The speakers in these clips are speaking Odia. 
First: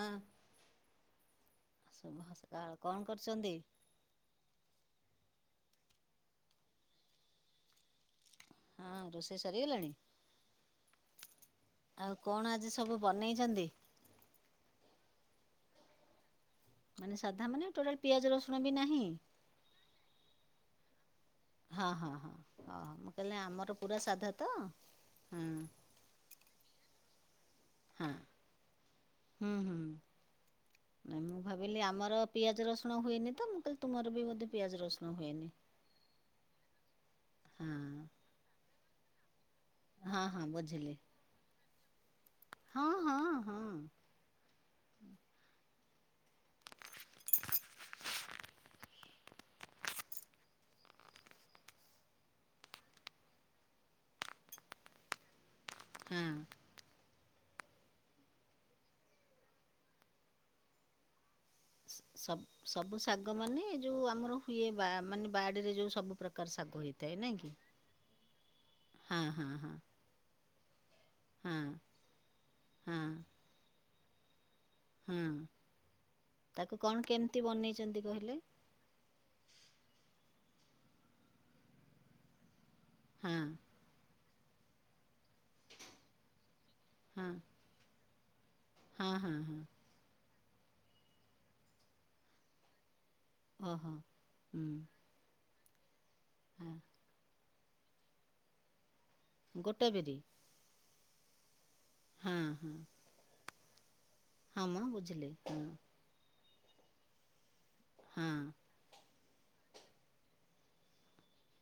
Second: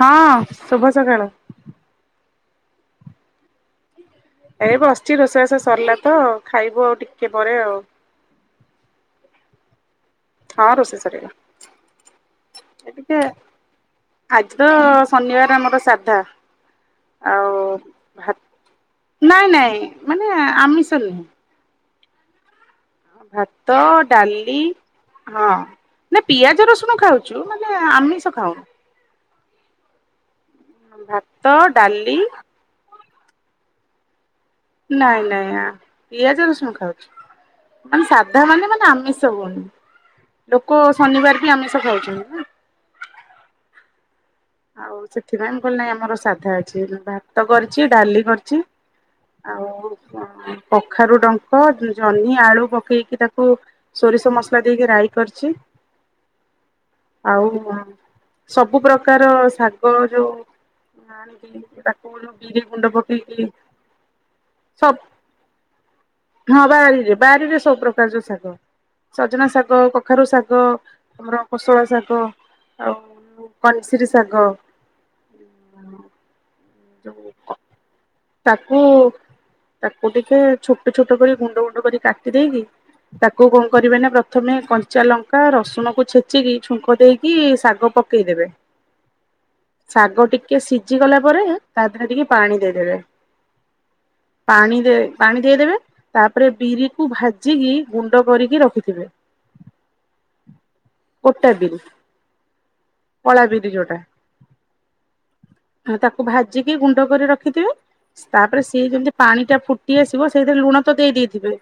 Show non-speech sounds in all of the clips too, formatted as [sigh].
ହଁ ଶୁଭ ସକାଳ। କ କଣ କରୁଛନ୍ତି? ଏବେ ବସିଛି ରୋଷେଇବାଷେଇ ସରିଲା ତ ଖାଇବୁ ଆଉ ଟିକେ ପରେ ଆଉ। ହଁ ରୋଷେଇ ସରିଗଲାଣି। ହଁ ରୋଷେଇ ସରିଲା। ଆଉ କଣ ଆଜି ସବୁ ବନେଇଛନ୍ତି। ଆଜି ତ ଶନିବାର ଆମର ସାଧା। ମାନେ ସାଧା ଆଉ ମାନେ ଟୋଟାଲ ପିଆଜ ରସୁଣ ବି ନାହିଁ? ନାଇଁ ନାଇଁ ମାନେ ଆମିଷ ଚାଲୁ ହଁ ହଁ ହଁ। ହଁ ମୁଁ କହିଲି ଆମର ଭାତ ପୁରା ସାଧା ତ ଡାଲି ହଁ ନା ପିଆଜ ରସୁଣ ଖାଉଛି ମାନେ ହଁ ଆମିଷ ଖାଉନୁ ହୁଁ ହୁଁ। ନାଇଁ ମୁଁ ଭାତ ଭାବିଲି ଡାଲି ଆମର ପିଆଜ ରସୁଣ ହୁଏନି ତ ମୁଁ କାଲି ତୁମର ବି ବ ନାଇଁ ନାଇଁ ଆଁ ପିଆଜ ରସୁଣ ଖାଉଛି। ହଁ ମାନେ ସାଧା ମାନେ ମାନେ ଆମେ ସୁବୁନୁ ହଁ ହଁ ଲୋକ ବୁଝିଲି ଶନିବାର ବି ଆମିଷ ଖାଉଛି। [inaudible] ହଁ ହଁ ହଁ। ଆଉ ସେଠି ମାନ୍ ଭଲ ନାଇଁ ଆମର ସାଧା ଅଛି ଭାତ କରିଛି ଡାଲି କରିଛି ଆଉ ଉଁ କଖାରୁ ଡ଼ଙ୍କ ଜହ୍ନି ଆଳୁ ପକେଇକି ତାକୁ ସୋରିଷ ମସଲା ଦେଇକି ରାଇ କରିଛି। ହୁଁ। ଆଉ ସବୁ ପ୍ରକ୍ ପ୍ରକାର ଶାଗ ଯୋଉ ଆଣିକି କା ସବ୍ ସବୁ ଶାଗ ମାନେ ଯୋଉ ଆମର ହୁଏ ବା ସବ ମାନେ ବାଡିରେ ଯୋଉ ସବୁ ପ୍ରକାର ଶାଗ ହେଇଥାଏ ନାଇଁ କି? ଗ। ହଁ ସଜନା ହଁ ହଁ ଶାଗ, କଖାରୁ ଶାଗ, ହଁ। ଆମର ହଁ କୋଶଳା ଶାଗ ଆଉ -ଉ ଶିରିଷାଗ। ହୁଁ। ତାକୁ କଣ ଯୋଉ କେମିତି ବନେଇଛନ୍ତି, କହ ତାକୁ ତାକୁ ଟିକେ ଛୋଟ ଛୋଟ କରି ଗୁଣ୍ଡ ଗୁଣ୍ଡ କରି କାଟି ଦେଇକି ହଁ ତାକୁ କଣ କରିବେ ନା ପ୍ର ପ୍ରଥମେ କଞ୍ଚା ଲଙ୍କା ରସୁଣକୁ ଛେଚିକି ଛୁଙ୍କ ହଁ ଦେଇକି ଶାଗ ପ କେଇଦେବେ। ହଁ ହଁ ହଁ। ଟିକେ ସିଝିଗଲା ପରେ ତା ଦେହରେ ଟିକଏ ପାଣି ଦେଇଦେବେ। ଓହୋ। ହୁଁ ପାଣି ଦେ ପାଣି ଦେଇଦବେ। ତାପରେ ହଁ ବିରି କୁ ଭାଜ୍ ଜକି ଗୁଣ୍ଡ କରିକି ରଖିଥିବେ। ଗୋଟା ବିରି। ଗୋଟା ବିରି। ହଁ ହଁ କଳା ବିରି। କି ଜଟା? ହଁ ବୁଝିଲି ହଁ। ଜିିକି ଗୁଣ୍ଡ କରି ରଖିଥିବେ। ହଁ ତାପରେ ସିଏ ଯେମତି ପାଣି ଟା ଫୁଟି ଆସିବ ସେଇଥିରେ ଲୁଣ ତ ଦେଇେଇଥିବେ।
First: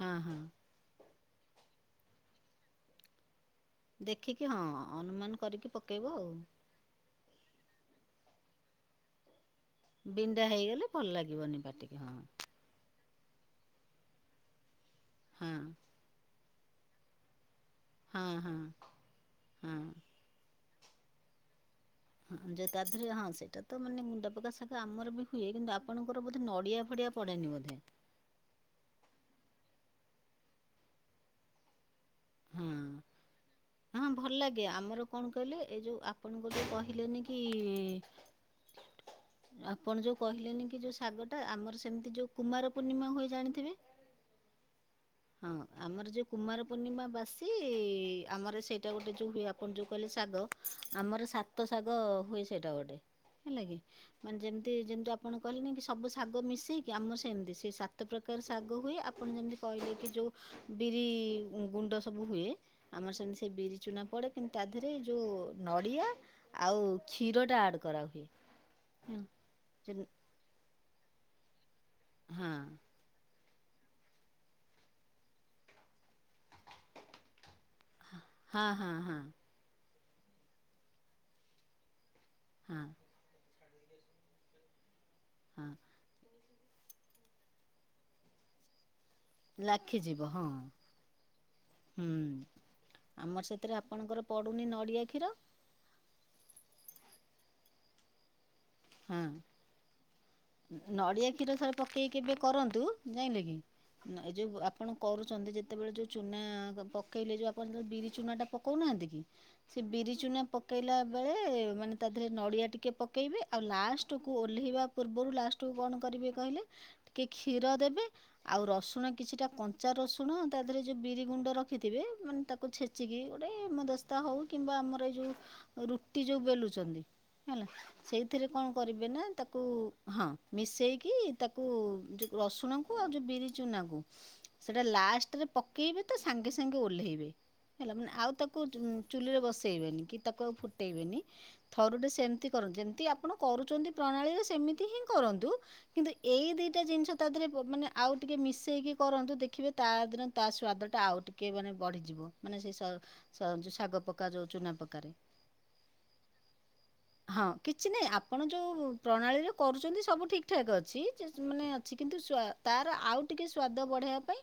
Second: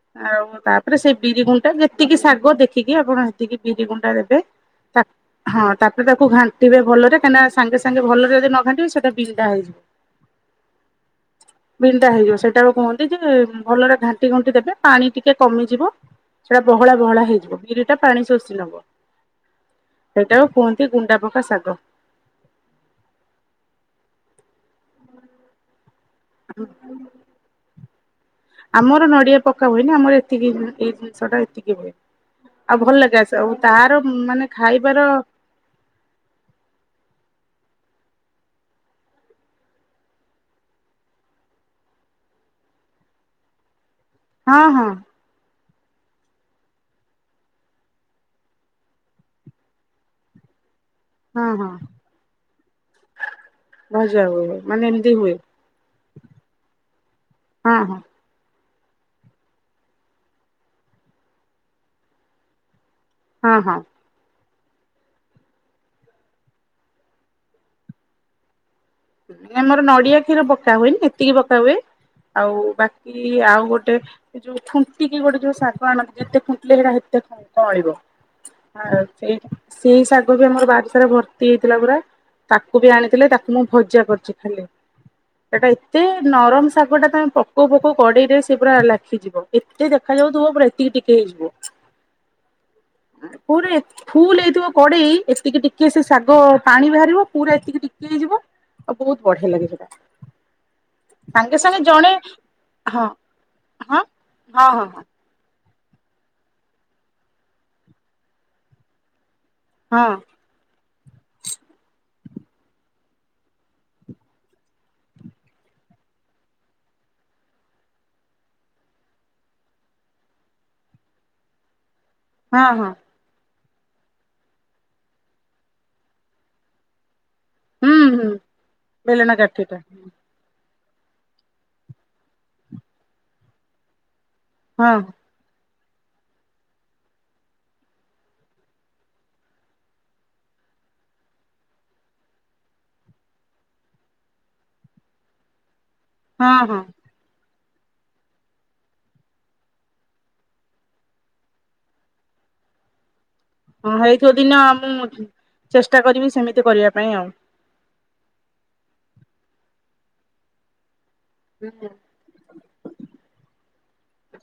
ହଁ ହଁ ଆଉ ତାପରେ ସେଇ ବିରି ଗୁଣ୍ଡଟା ଯେତିକି ଶାଗ ଦେଖିକି ଆପଣ ତିକି ବିରି ଗୁଣ୍ଡା ଦେବେ ଦେଖିକି ହଁ ଅନୁମାନ ହଁ କରିକି ପକେଇବ ତାପରେ ତାକୁ ଆଉ। ଘାଣ୍ଟିବେ ଭଲରେ। କାନା ସାଙ୍ଗେ ସାଙ୍ଗେ ଭଲ ରେ ଯଦି ନ ଘାଟିବି ସେଟା ବିଣ୍ଡା ହେଇଯିବ। ବିଣ୍ଡା ହେଇଗଲେ ଭଲ ଲାଗିବନି ପାଟିକୁ। ବିଣ୍ଡା ହେଇଯିବ ସେଇଟାକୁ କୁହନ୍ତି ଯେ ଭଲରେ ଘାଣ୍ଟି ଘୁଣ୍ଟି ଦେବେ ପାଣି ଟିକେ ହଁ କମିଯିବ। ସେଟା ବହଳା ବହଳା ହେଇଯିବ। ବିରି ଟା ପାଣି ହଁ ଶୋଷି ହଁ ନବ ହଁ। ସେଇଟା କୁହନ୍ତି ଗୁଣ୍ଡାପକା ଶାଗ। ହଁ ତା ଥିରେ ହଁ ତା ଦେହରେ ହଁ ସେଇଟା ତ ମାନେ ଗୁଣ୍ଡ ପକା ଶାଗ ଆମର ବି ହୁଏ କିନ୍ତୁ ଆପଣଙ୍କର ନଡିଆ ଫଡିଆ ପଡେନି ବୋଧେ। ଆମର ନଡିଆ ପକା ହୁଏନି ଆମର ଏତିକି ଏଇ ଜିନିଷ ଟା ଏତିକି ହୁଏ। ଆଉ ହଁ ଭଲ ଲାଗେ ଆସ ଆଉ ତାର ହଁ ଭଲ ମାନେ ଲାଗେ ଖାଇବାର ଆମର କଣ କହିଲେ ଏଇ ଯୋଉ ଆପଣଙ୍କୁ ଯୋଉ କହିଲେନି କି କି ଆପଣ ଯୋଉ କହିଲେନି କି ଯୋଉ ଶାଗ ଟା ଆମର ସେମିତି ଯୋଉ କୁମାର ପୂର୍ଣ୍ଣିମା ହୁଏ ଜାଣିଥିବେ ହଁ ହଁ। ହଁ ଆମର ଯେଉଁ କୁମାର ପୂର୍ଣ୍ଣିମା ବାସି ଆମର ସେଇଟା ଗୋଟେ ଯେଉଁ ହୁଏ ଆପଣ ଯେଉଁ କହିଲେ ଶାଗ ଆମର ହଁ ସାତ ହଁ ଶାଗ ହୁଏ ସେଇଟା ଗୋଟେ ହେଲା କି ଭଜା ମାନେ ହୁଏ ଯେମିତି ଯେମିତି ଏମିତି ହୁଏ ଆପଣ କହିଲେନି କି ସବୁ ଶାଗ ମିଶେଇକି ଆମର ସେମିତି ସେ ହଁ ହଁ ସାତ ପ୍ରକାର ସା ଶାଗ ହୁଏ ଆପଣ ଯେମିତି କହିଲେ ଯୋଉ ବିରି ଗୁଣ୍ଡ ସବୁ ହୁଏ। ଆମର ସେ ସେମିତି ହଁ ହଁ। ବିରି ଚୁନା ପଡେ କିନ୍ତୁ ତା ଦେହରେ ଯୋଉ ନଡିଆ ଆଉ କ୍ଷୀର ଟା ଆଡ କରାହୁଏ। ହଁ ଆମର ହଁ ନଡିଆ କ୍ଷୀର ପକ ପକା ହୁଏନି ଏତିକି ପକା ହୁଏ। ଆଉ ବାକି ଆଉ ଗୋଟେ ଯୋଉ ଖୁଣ୍ଟିକି ଗୋଟେ ଯଉ ଶାଗ ଆଣନ୍ତି ଯେତେ ସେଟା ହେତେ ଙ୍କଅଳିବ ହଁ ଆ ହଁ ହଁ ସେଇଟା ସେଇ ଶାଗ ବି ଆମର ବାରିତଳେ ଭର୍ତି ହେଇଥିଲା ପୁରା ତାକୁ ହଁ ବି ଆଣିଥିଲେ ତା [inaudible] ଭଜା କରୁଛ ଖାଲି। ହଁ ଏଇଟା ଏତେ ନରମ ଶାଗ ଟା ତମେ ପକଉ ପକଉ କଡେଇରେ ସେ ପୁରା ଲାଗି ଦେଖ ଏତେ ଲାଖିଯିବ ଦେଖାଯାଉଥିବ ହଁ ପୁରା ଏତିକି ଟିକେ ହେଇଯିବ ହୁଁ ଆମର ପୁରା ସେଥିରେ ଆପଣଙ୍କର ଫୁଲ ପଡ଼ୁନି ହେଇଥିବ ନଡ଼ିଆ କଡେଇ କ୍ଷୀର ଏତିକି ଟିକେ ସେ ଶାଗ ଓ ପାଣି ବାହାରିବ ପୁରା ଏତିକି ଟିକେ ହେଇଯିବ।। ଆଉ ବହୁତ ବଢିଆ ଲାଗେ ସେଟା - ନଡିଆ କ୍ଷୀର ଥରେ ପକେଇକି ବି କରନ୍ତୁ ହଁ ଜାଇଁଲେକି ହଁ ଏ ଯୋଉ ହଁ ଆପଣ ହଁ କରୁଛନ୍ତି। ଯେତେବେଳେ ଯୋଉ ଚୁନା ପକେଇଲେ ଯୋଉ ଆପଣେବେ ବିରି ଚୁନା ଟା ପକଉନାହାନ୍ତି କି? ସେ ହଁ ବିରି ଚୁନା ପକେଇଲା ବେଳେ ମାନେ ତା ଧରେ ନଡ଼ିଆ ଟିକେ ପକାଇବେ ଆଉ ଲାଷ୍ଟକୁ ଓହ୍ଲାଇବା ପୂର୍ବରୁ ଲାଷ୍ଟକୁ କଣ କରିବି କହିଲେ ଟିକେ କ୍ଷୀର ଦେବେ ଆଉ ରସୁଣ କିଛିଟା କଞ୍ଚା ରସୁଣ ତା ଦେହରେ ଯଉ ବିରି ଗୁଣ୍ଡ ରଖି ଥିବେ ମାନେ ହଁ ତାକୁ ହଁ ଛେଚିକି। ହେମ ଦସ୍ତା ହଉ କିମ୍ବା ଆମର ଏଇ ଯୋଉ ରୁଟି ଯୋଉ ବେଲୁଛନ୍ତି ହେଲା ହୁଁ ହୁଁ ସେଇଥିରେ କଣ କରିବେ ନା ବେଲଣା ତାକୁ କାଠିଟା ହଁ ମିସି ଦେଇକି ତାକୁ ରସୁଣକୁ ଆଉ ଯେଉଁ ବିରି ଚୁନାକୁ ସେଟା ହଁ ଲାଷ୍ଟରେ ପ ପକେଇବେ ତା ସାଙ୍ଗେ ସାଙ୍ଗେ ଓହ୍ଲେଇବେ ହେଲା ମାନେ ଆଉ ତାକୁ ଚୁଲିରେ ବସେଇବେନି କି ତାକୁ ଆଉ ଫୁଟେଇବେନି ଥରୁ ଟ ସେମିତି କରନ୍ତୁ ଯେମିତି ଆପଣ କରୁଛନ୍ତି ପ୍ରଣାଳୀରେ ସେମିତି ହିଁ କରନ୍ତୁ କିନ୍ତୁ ହଁ ଏଇ ହଁ ଦିଟା ଜିନିଷ ତା ଦେହରେ ମାନେ ଆଉ ଟିକେ ମିଶେଇକି କରନ୍ତୁ ଦେଖିବେ ତା ଦିନ ତା ସ୍ଵାଦ ଟା ଆଉ ଟିକେ ମାନେ ବଢିଯିବ ମାନେ ସେ, ହଁ ଶାଗ ପକା ହେଇଥିବ ଯୋଉ ଦିନ ଚୁନା ମୁଁ ପକାରେ ଚେଷ୍ଟା କରିବି ସେମିତି କରିବା ପାଇଁ ଆଉ ହଁ କିଛି ନାଇଁ ଆପଣ ଯୋଉ ପ୍ରଣାଳୀରେ କରୁଛନ୍ତି ସବୁ ଠିକ ଠାକ୍ ଅଛି। ମାନେ ହୁଁ ଅଛି କିନ୍ତୁ ତାର ଆଉ ଟିକେ ସ୍ଵାଦ ବଢେଇବା ପାଇଁ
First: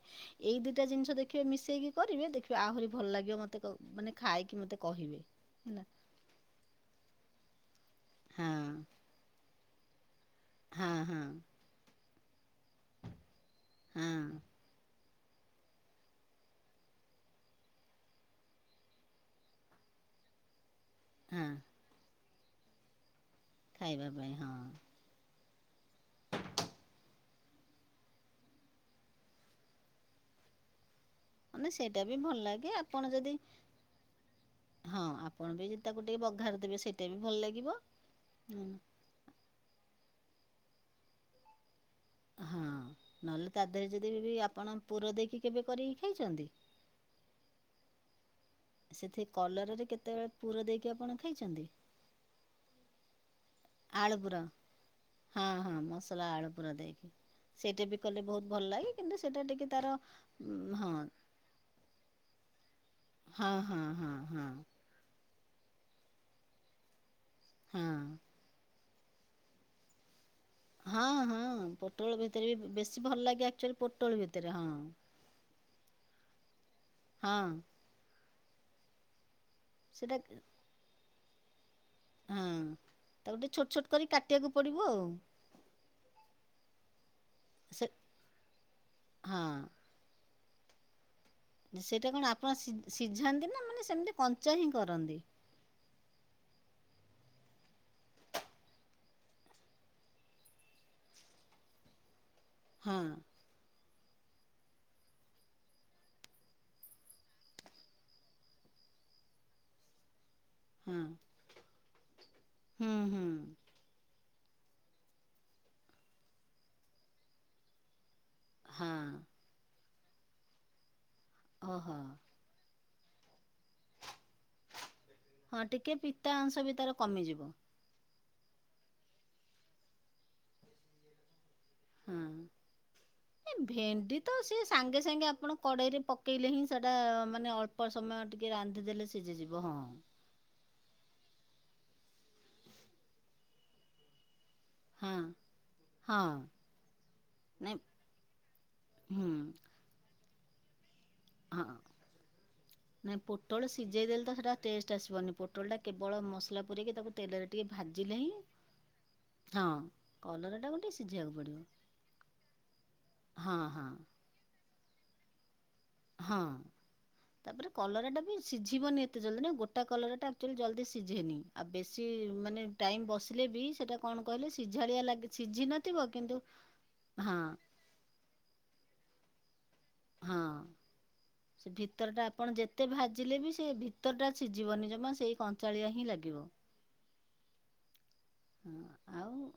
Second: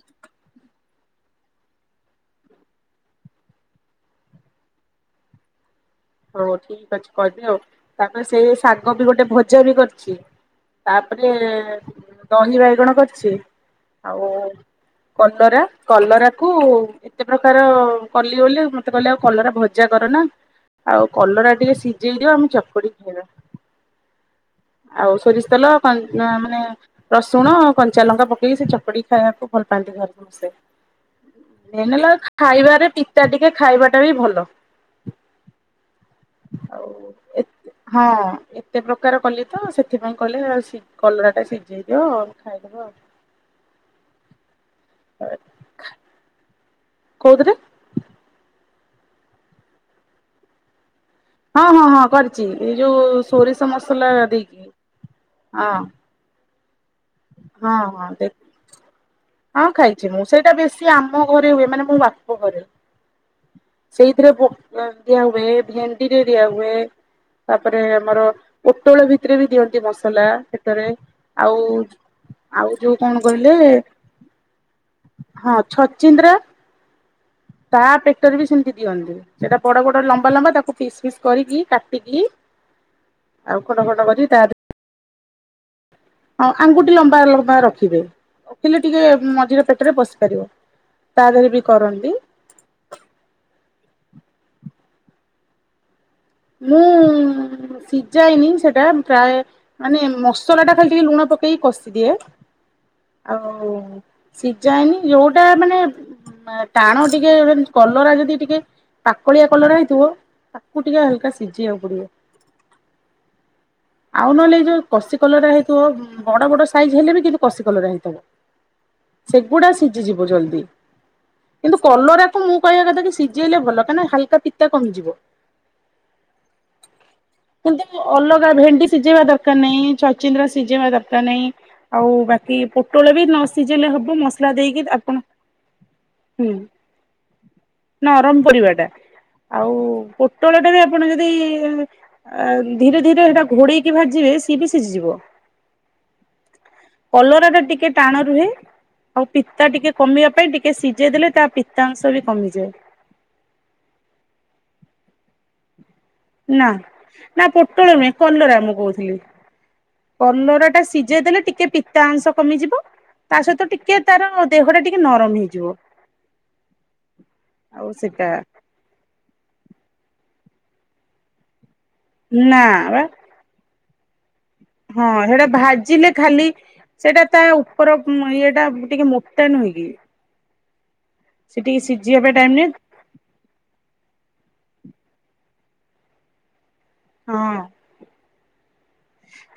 ଏଇ ଦିଇଟା ଜିନିଷ ଦେଖିବେ ମିଶେଇକି କରିବେ ଦେଖିବେ ଆହୁରି ଭଲ ଲାଗିବ ମତେ ମାନେ ଖାଇକି ମତେ କହିବେ। ହଉ ଠିକ ଅଛି କରିବିଆଉ। ତାପରେ ହଁ ସେଇ ଶାଗ ବି ଗୋଟେ ଭ ଜବ୍ ବି କରିଛି। ହଁ ହଁ ତାପରେ ଦହି ବାଇଗଣ କରିଛି ହଁ ଆଉ କଲରା କଲରା କୁ ଏତେ ପ୍ରକାର କଲି ବୋଲିଲେ ମତେ କହିଲେ ଆଉ କଲରା ଭଜା କର ନା ଆଉ ହଁ କଲର ଟିକେ ସିଝେଇ ଦିିବ ଆମ ଚପ କରି କିଏ [inaudible] ଖାଇବା ପାଇଁ ହଁ, ଆଉ ସୋରିଷ ତେଲ ମାନେ ରସୁଣ କଞ୍ଚା ଲଙ୍କା ପକେଇକି ସେ ଚକଡି ଖାଇବାକୁ ଭଲ ପାଆନ୍ତି ଘରେ ସମସ୍ତେ। ମାନେ ମେନ୍ ସେଇଟା ହେଲା ବି ଭଲ ଲାଗେ ଖାଇବାରେ ଆପଣ ପିତା ଯଦି ଟିକେ ଖାଇବାଟା ବି ଭଲ ହଁ ଆପଣ ବି ଯଦି ତାକୁ ଟିକେ ବଘାର ଦେବେ ଆଉ ସେଇଟା ବି ଭଲ ଏ ଲାଗିବ। ହୁଁ। ଅ ସେଥିପାଇଁ କଲେ ଆଉ କଲରା ଟା ସି ହଁ ନହେଲେ ତା ଦେହରେ ଯଦି ବି ଆପଣ ପୁର ଦେଇକି କେବେ କରିକି ଖାଇଚନ୍ତି? କଉଦିରେ? ସେଥି କଲରରେ କେତେବେଳେ ପୁର ଦେଇକି ଆପଣ ଖାଇଛନ୍ତି? ହଁ ହଁ ହଁ କରିଚି। ଏଇ ଯଉ ସୋରିଷ ମସଲା ଆଳୁ ପୁର ଦେଇକି। ହଁ। ପୁର ଦେଇକି। ହଁ ସେଇଟା ବି ହଁ କଲେ ଦେ ବହୁତ ଭଲ ଲାଗେ କିନ୍ତୁ ସେଇଟା ହଁ ଟିକେ ତାର ଖାଇଚି ମୁଁ। ସେଇଟା ଉଁ, ହଁ ବେଶୀ ଆମ ଘରେ ହୁଏ ମାନେ ମୋ ବାପ ଘରେ। ହଁ ହଁ ହଁ ସେଇଥିରେ ହଁ ପ ଦିଆ ହୁଏ ଭେଣ୍ଡିରେ ଦିଆହୁଏ। ତାପରେ ହଁ। ଆମର ଉଁ ପୋଟୋଳ ଭିତରେ ବି ଦିଅନ୍ତି ମସଲା। ପେଟରେ ହଁ ହଁ ଆଉ ପୋଟଳ ଭିତରେ ଆଉ ବି ଯୋଉ ବେଶୀ କଣ ଭଲ ଲାଗେ କହିଲେ ଆକ୍ଚ୍ୱଲି ପୋଟଳ ଭିତରେ ହଁ। ହଁ ଛଚିନ୍ଦ୍ରା ହଁ ତା ପେଟର ବି ସେମ ହି ଦିଅନ୍ତି। ସେଇଟା ବଡ ବଡ ସେଟା ଲମ୍ବା ଲମ୍ବା ତାକୁ ପିସ୍‌ ପିସ୍‌ କରିକି କା ହଁ ତାକୁ ଟିକେ ଛୋଟ ଛୋଟ ଖଣ୍ଡ କରି ତା କାଟିବାକୁ ପଡିବ ଆଉ। ହଁ ଆଙ୍ଗୁଠି ଲମ୍ବା ଲମ୍ବା ସେ ରଖିବେ। ରଖିଲେ ଟିକେ ମଝିରେ ପେଟରେ ପସି ପାରିବ। ତା ଦେହରେ ବି କରନ୍ତି ସେଟା କଣ ଆପଣ ସି ସିଝାନ୍ତି ନା ମାନେ ସେମିତି କଞ୍ଚା ହିଁ କରନ୍ତି। ମୁଁ ସିଝାଏନି ସେଟା। ପ୍ରାୟ ମାନେ ମସଲା ଟା ଖାଲି ଟିକେ ଲୁଣ ପକେଇକି କଷିଦିଏ। ହଁ ଆଉଁ। ସିଝାଏନି ଯଉଟା ମାନେ ଏ ଟାଣ ଟିକେ କଲରା ଯଦି ଟିକେ ପାକଳିଆ କଲରା ହେଇଥିବ। ତାକୁ ହଁ ଟିକେ ହା ସିଜି ବାକୁ ପଡିିବ। ହୁଁ ହୁଁ। ଆଉ ନହେଲେ ଏଇ ଯୋଉ କଷି କଲରା ହେଇଥିବ, ବଡ ବଡ ସାଇଜ୍ ହେଲେ ବି କିନ୍ତୁ କଷି କଲରା ହେଇଥିବ। ହଁ ସେଗୁଡା ଶି ସିଜିଜିବ ଜଲଦି। କିନ୍ତୁ ଓହୋ। କଲରାକୁ ମୁଁ କହିବା କଥା ଶିଘ୍ ସିଜିଗଲେ ଭଲ କାଁଇକି ନା ହାଲକା ପିତା କମିଯିବ। ହଁ ଟିକେ ପିତା ଅଂଶ ବି ତାର କମିଯିବ। କିନ୍ତୁ ଅଲଗା ଭେଣ୍ଡି ସିଝେଇବା ଦରକାର ନାହିଁ ଛଇଚିନ୍ଦ୍ରା ସିଝେଇବା ଦରକାର ନାହିଁ। ଆଉ ବାକି ପୋଟଳ ବି ନ ହଁ ସିଝେଇଲେ ହବ ଭେଣ୍ଡି ତ ମସଲା ସିଏ ଦେଇକି ସାଙ୍ଗେ ସାଙ୍ଗେ ଆପଣ କଡେଇରେ ପକେଇଲେ ହୁଁ ହିଁ ସେଟା ମାନେ ଅଳ୍ପ ସମୟ ନରମ ଟିକେ ପରିବା ଟା ରାନ୍ଧିଦେଲେ ସିଝିଯିବ ଆଉ ହଁ। ପୋଟଳ ଟା ବି ଆପଣ ଧୀରେ ଧୀରେ ସେଟା ଘୋଡେଇକି ଭାଜିବେ ସେ ଇଏବି ସିଝିଯିବ ହଁ ହଁ କଲରା ଟା ନାଇଁ ଟିକେ ଟାଣ ରୁହେ ଆଉ ହୁଁ ପିତା ଟିକେ କମିବା ପେ ଟିକେ ସି ଯେ ଦେଲେ ତା ହଁ ପିତାଂଶ ବି କମିଯିବ। ବନି ପଟଳ ଟା ନା ନା ପୋଟଳ ନୁହେଁ ଭାଜିଲେ ହିଁ କଲରା ମୁଁ କହୁଥିଲି ହଁ କଲରା କଲରାଟାକୁ ଟା ଟିକେ ସିଝେଇ ସିଝେଇବାକୁ ଦେଲେ ପଡ଼ିବ ଟିକେ ପିତା ଅଂଶ କମିଯିବ ତା ହଁ ସହିତ ହଁ ଟିକେ ତାର ଦେହ ଟା ଟି ଏ ନରମ ହେଇଯିବ। ହଁ ତାପରେ ଆଉ କଲରା ଟା ସେଟା ବି ସିଝିବନି ଏତେ ଜଲଦି ନା ଗୋଟା କଲରା ଟା ଜଲଦି ସିଝେନି ଆ ବେ ଚି ନା ମାନେ ବା ଟାଇମ୍ ବସିଲେ ବି ସେଇଟା ହଁ ସେଟା ଭାଜିଲେ କିନ୍ତୁ ଖାଲି ସେଟା ହଁ ତା ଉପର ଇଏଟା ଟିକେ ମୋ ତା ନୂହେଁ କି ହଁ ସେ ଟିକେ ଭିତର ସିଝିବା ଟା ପାଇଁ ଆପଣ ଟାଇମ ନିଏ ଯେତେ ଭାଜିଲେ ବି ସେ ଭିତର ଟା ସ ଜୀବନି ଜମା ସେଇ କଞ୍ଚାଳିଆ ହିଁ ଲାଗିବ। ହଁ। [inaudible]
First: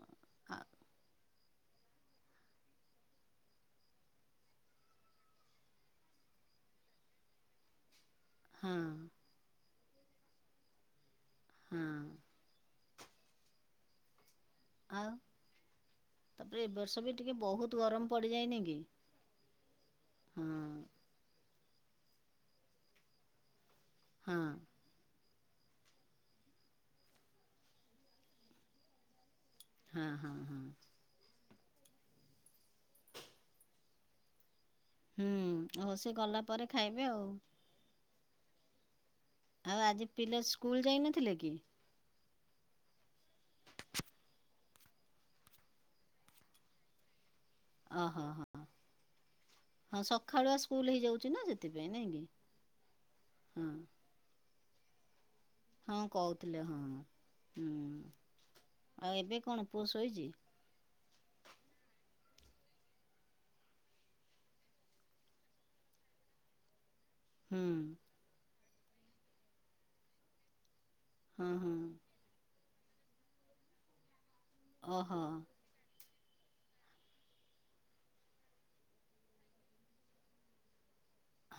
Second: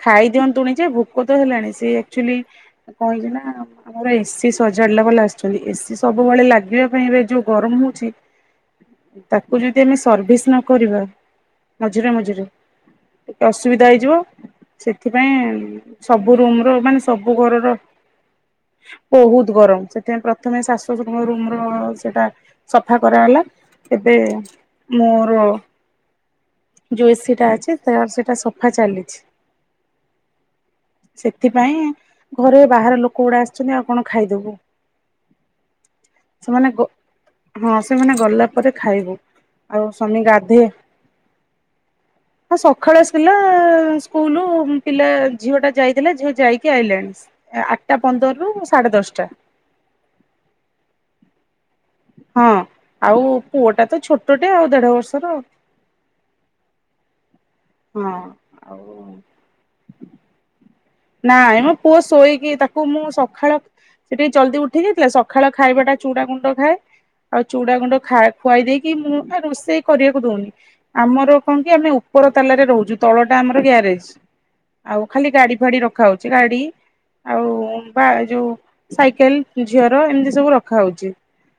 ଖାଇ ଆ ଦିଅନ୍ତୁଣି ଯେ ଭୋକ ହେଲାଣି ସେ ଆକଚୁଆଲି କଣ ହେଇଛି ନା ଆମର ଏସି ସଜାଡିଲା ବାଲା ଆସିଛନ୍ତି ଏସିି ସବୁବେଳେ ଲାଗିବା ପାଇଁ ଏ ଯୋଉ ଗରମ ହଉଚି ହଁ ତାକୁ ଯ ଦି ଆମେ ସର୍ଭିସ୍ ନ କରିବା ହଁ ମଝିରେ ମଝିରେ ଟିକେ ଅସୁବିଧା ହେଇଯିବ। ଆଉ ସେଥିପାଇଁ ସବୁ ରୁମ୍ ତାପରେ ର ଏ ମାନେ ବର୍ଷ ବି ସବୁ ଟିକେ ଘରର ବହୁତ ଗରମ ପଡ଼ିଯାଇନି କି? ବହୁତ ଗରମ ସେଥିପାଇଁ ହଁ ପ୍ରଥମେ ଶାଶୁ ଶଶୁର ଙ୍କ ରୁମ୍ ହଁ ସେଟା ସଫା କରାଗଲା। ଏବେ ହଁ ମୁଁ ଓ ଯୋଉ ଏସି ଟା ଅଛି ତ ସେଇଟା ସଫା ଚାଲିଚି। ହଁ ହଁ। ସେଥିପାଇଁ ଘରେ ବାହାର ଲୋକ ଗୁଡା ଆସିଛନ୍ତି ଆଉ କଣ ଖାଇଦବୁ। ହୁଁ ଆଉ ସେ ଗଲା ପରେ ସେମାନେ ଗ ଖାଇବେ ଆଉ। ହଁ ସେମାନେ ଗଲା ପରେ ଖାଇବୁ। ଆଉ ଆଜି ସ୍ୱାମୀ ପିଲା ଗାଧେ ସ୍କୁଲ ଯାଇନଥିଲେକି? ହଁ ସକାଳୁ ଆସିଲା ସ୍କୁଲ ପିଲା ଝିଅ ଟା ଯାଇଥିଲା ଝିଅ ଯାଇକି ଆଇଲାଣି। ଆଠଟା ଅହୋ ପନ୍ଦରରୁ ହ ସାଢେ ଦଶଟା ହଁ ସଖାଳୁଆ ସ୍କୁଲ ହେଇଯାଉଚି ନା ସେଥିପାଇଁ ନାଇଁ କି ହଁ ଆଉ ହଁ ପୁଅଟା ତ ଛୋଟ ଟେ ଆଉ ଦେଢ ବର୍ଷର। ହଁ କହୁଥିଲେ ହଁ। ହୁଁ ଆଉ ଏବେ କଣ ପୁଅ ଶୋଇଚି। ନାଇଁ ମୋ ପୁଅ ଶୋଇକି ତାକୁ ମୁଁ ସଖାଳ ସେ ଟିକେ ଜଲଦି ଉଠି ଯାଇଥିଲା ସଖାଳ ଖାଇବା ଟା ଚୁଡ ଗୁଣ୍ଡ ଖାଏ। ଆଉ ହୁଁ ଚୁଡା ଗୁଣ୍ଡ ଖା ଖୁଆଇ ଦେଇେଇକି କି ମୁଁ ରୋଷେଇ କରିବାକୁ ଦଉନି। ଆମର ହଁ କଣ ହଁ କି ଆମେ ଉପର ତାଲାରେ ରହୁ ଯୋଉ ତଳଟା ଆମର ଗ୍ୟାରେଜ। ଆଉ ଅହୋ। ଖାଲି ଗାଡି ରଖାହଉଚି ଗାଡି ଆଉ ବା ଯୋଉ ସାଇକେଲ ଝିଅର ଏମିତି ସବୁ ରଖାହଉଚି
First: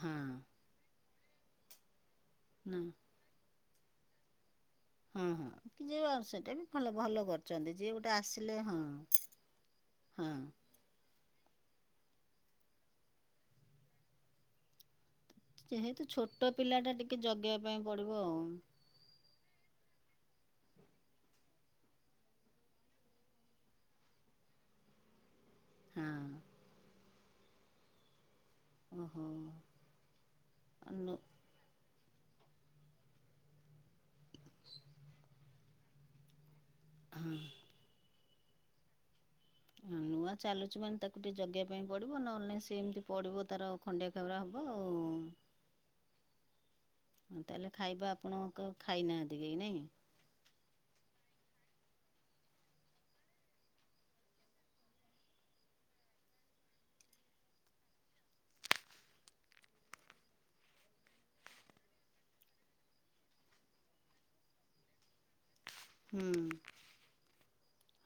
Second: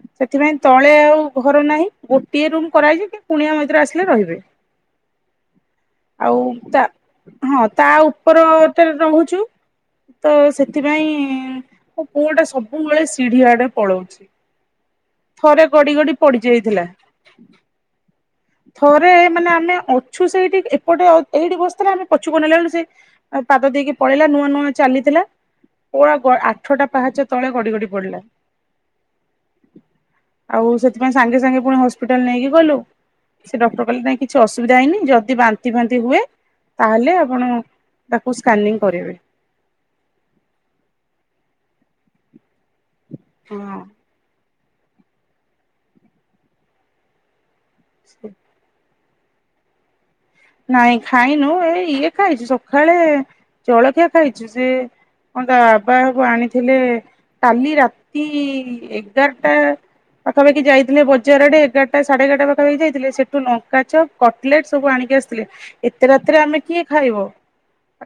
ହଁ ସେଥିପାଇଁ ତଳେ ଆଉ ଘରୁ ନାହିଁ। ଗୋଟିଏ ରୁମ ନା କରାହେଇଚି କି କୁଣିଆ ମଇ ତ୍ର ଆସିଲେ ରହିବେ। ହଁ ହଁ [unintelligible] ଆଉ ସେଇଟା ବି ଭଲ ଭଲ କରିଚନ୍ତି ଯିଏ ଗୋଟେ ଆସିଲେ ହଁ। ତାରେ ରହୁଛୁ ତ ହଁ ସେଥିପାଇଁ ମୋ ପୁଅ ଟା ସବୁବେଳେ ସିଢିଆଡେ ପଳଉଚି। ଯେହେତୁ ଛୋଟ ପିଲା ଟା ଟିକେ ଜଗେଇିବା ପାଇଁ ପଡିବ ଆଉ। ଥରେ ମାନେ ଅଛୁ ସେଇଠି ଏପଟେ ଅ ଏଇଠି ବସିଥିଲା ଆମେ ପଛୁକୁ ନେଲା ବଳୁ ସେ ପାଦ ଦେଇକି ପଳେଇଲା ନୂଆ ନୂଆ ଚାଲିଥିଲା। ପୁରା ଗ ହଁ ଆଠଟା ପାହାଚ ତଳେ ଗଡି ଗଡି ପଡ଼ିଲା। ଓହୋ ଆଉ ସେଥିପାଇଁ ନୁ ସାଙ୍ଗେ ସାଙ୍ଗେ ପୁଣି ହ ହପିଟାଲ ନେଇକି ଗଲୁ ସେ ଡକ୍ଟର କହିଲେ ନାଇଁ କିଛି ଅସୁବିଧା ହେଇନି ଯଦି ବାନ୍ତି ଫାନ୍ତି ହୁଏ ତାହେଲେ ଆପଣ ତାକୁ ସ୍କାନିଂ କରିବେ। ହଁ ନୂଆ ଚାଲୁଚି ମାନେ ତାକୁ ଟିକେ ଜଗେଇବା ପାଇଁ ପଡିବ ନହେଲେ ନାଇଁ ସେ ସେ ଏମିତି ପଡ଼ିବ ତାର ହଁ ଖଣ୍ଡିଆ ଖାବରା ହବ। ଆଉ ତାଲେ ଖାଇବା ଆପଣଙ୍କ ଖାଇନାହାନ୍ତି କେହି ନାହିଁ। ନାଇଁ ଖାଇନୁ ଏଇ ଇଏ ଖାଇଛୁ ସକାଳେ ଜଳଖିଆ ଖାଇଛୁ ସେ କଣ ତା ବାବା ସବୁ ଆଣିଥିଲେ କାଲି ରାତି ଏଗାରଟା ପାଖାପାଖି ଯାଇଥିଲେ ବଜାରରେ ଏଗାରଟା ସାଢେ ଏଗାରଟା ପାଖାପାଖି ଯାଇଥିଲେ ସେଠୁ ଲଙ୍କା ଚପ୍ କଟଲେଟ ସବୁ ଆଣିକି ଆସିଥିଲେ ଥିଲେ। ଏତେ ହୁଁ ରାତିରେ ଆମେ କିଏ ଖାଇବ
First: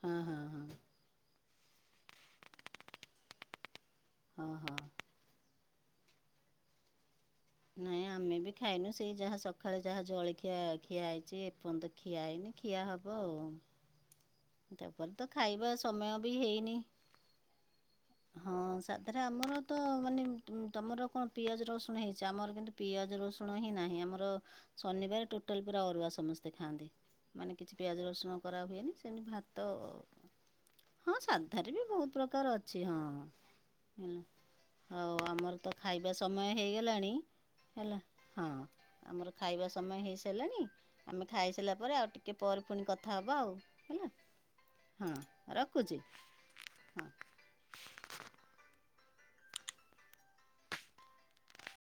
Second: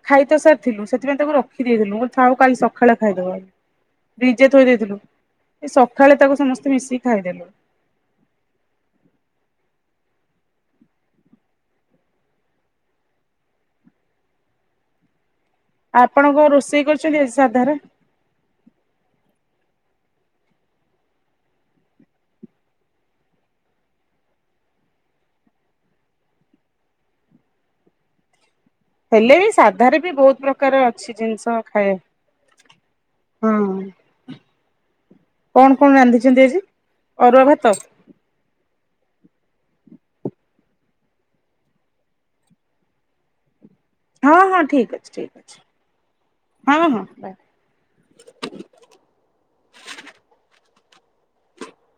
ହଁ ଖାଇ ତ ହଁ ହଁ ସାରିଥିଲୁ ସେଥିପାଇଁ ତାକୁ ରଖ ରଖି ଦେଲି ମ ଥାଉ କାଲି ସକାଳେ ଖାଇଦବା ଫ୍ରିଜ ରେ ହଁ ଥୋଇ ହଁ। ଦେଇଥିଲୁ ଏ ସକାଳେ ତାକୁ ସମସ୍ତେ ମିଶିକି ଖାଇଦେଲୁ। ନାଇଁ ଆମେ ବି ଖାଇନୁ ସେଇ ଯାହା ସକାଳେ ଯାହା ଜଳଖିଆ ଖିଆ ହେଇଛି ଏପର୍ଯ୍ୟନ୍ତ ଖିଆ ହେଇନି ଖିଆ ହବ ଆଉ ତାପରେ ଖାଇବା ସମୟ ଆପଣ ବି କଣ ହେଇନି ରୋଷେଇ କରିଛନ୍ତି ଆଜି ସାଧାରେ ହଁ ସାଧରେ ଆମର ତ ମାନେ ତମର କଣ ପିଆଜ ରସୁଣ ହେଇଛି ଆମର କିନ୍ତୁ ପିଆଜ। ି ରସୁଣ ହିଁ ନାହିଁ ଆମର ଶନିବାର ଟୋଟାଲ ପୁରା ଅରୁଆ ସମସ୍ତେ ଖାଆନ୍ତି ମାନେ କିଛି ପିଆଜ ରସୁଣ ଖରା ହୁଏନି ସେନ ହେଲେ ବି ଭାତ ସାଧାରେ ବି ବହୁତ ପ୍ରକାର ଅଛି ହଁ ଜିନିଷ ସାଧାରେ ବି ବହୁତ ଖାଇବା ପ୍ରକାର ଅଛି ହଁ ହଁ ହେଲା ହଉ ଆମର ତ କଣ କଣ ଖାଇବା ରାନ୍ଧିଛନ୍ତି ସମୟ ଆଜି? ହେଇଗଲାଣି ହେଲା ହଁ ଆମର [inaudible] ଖାଇବା ସମୟ ହେଇସାରିଲାଣି ଆମେ ଖାଇସାରିଲା ପରେ ଆଉ ଟିକେ ପରେ ପୁଣି କଥା ହବା ଆଉ ହେଲା ହଁ ହଁ ଠିକ ଅଛି ହଁ ଠିକ ଅଛି ରଖୁଛି ହଁ ହଁ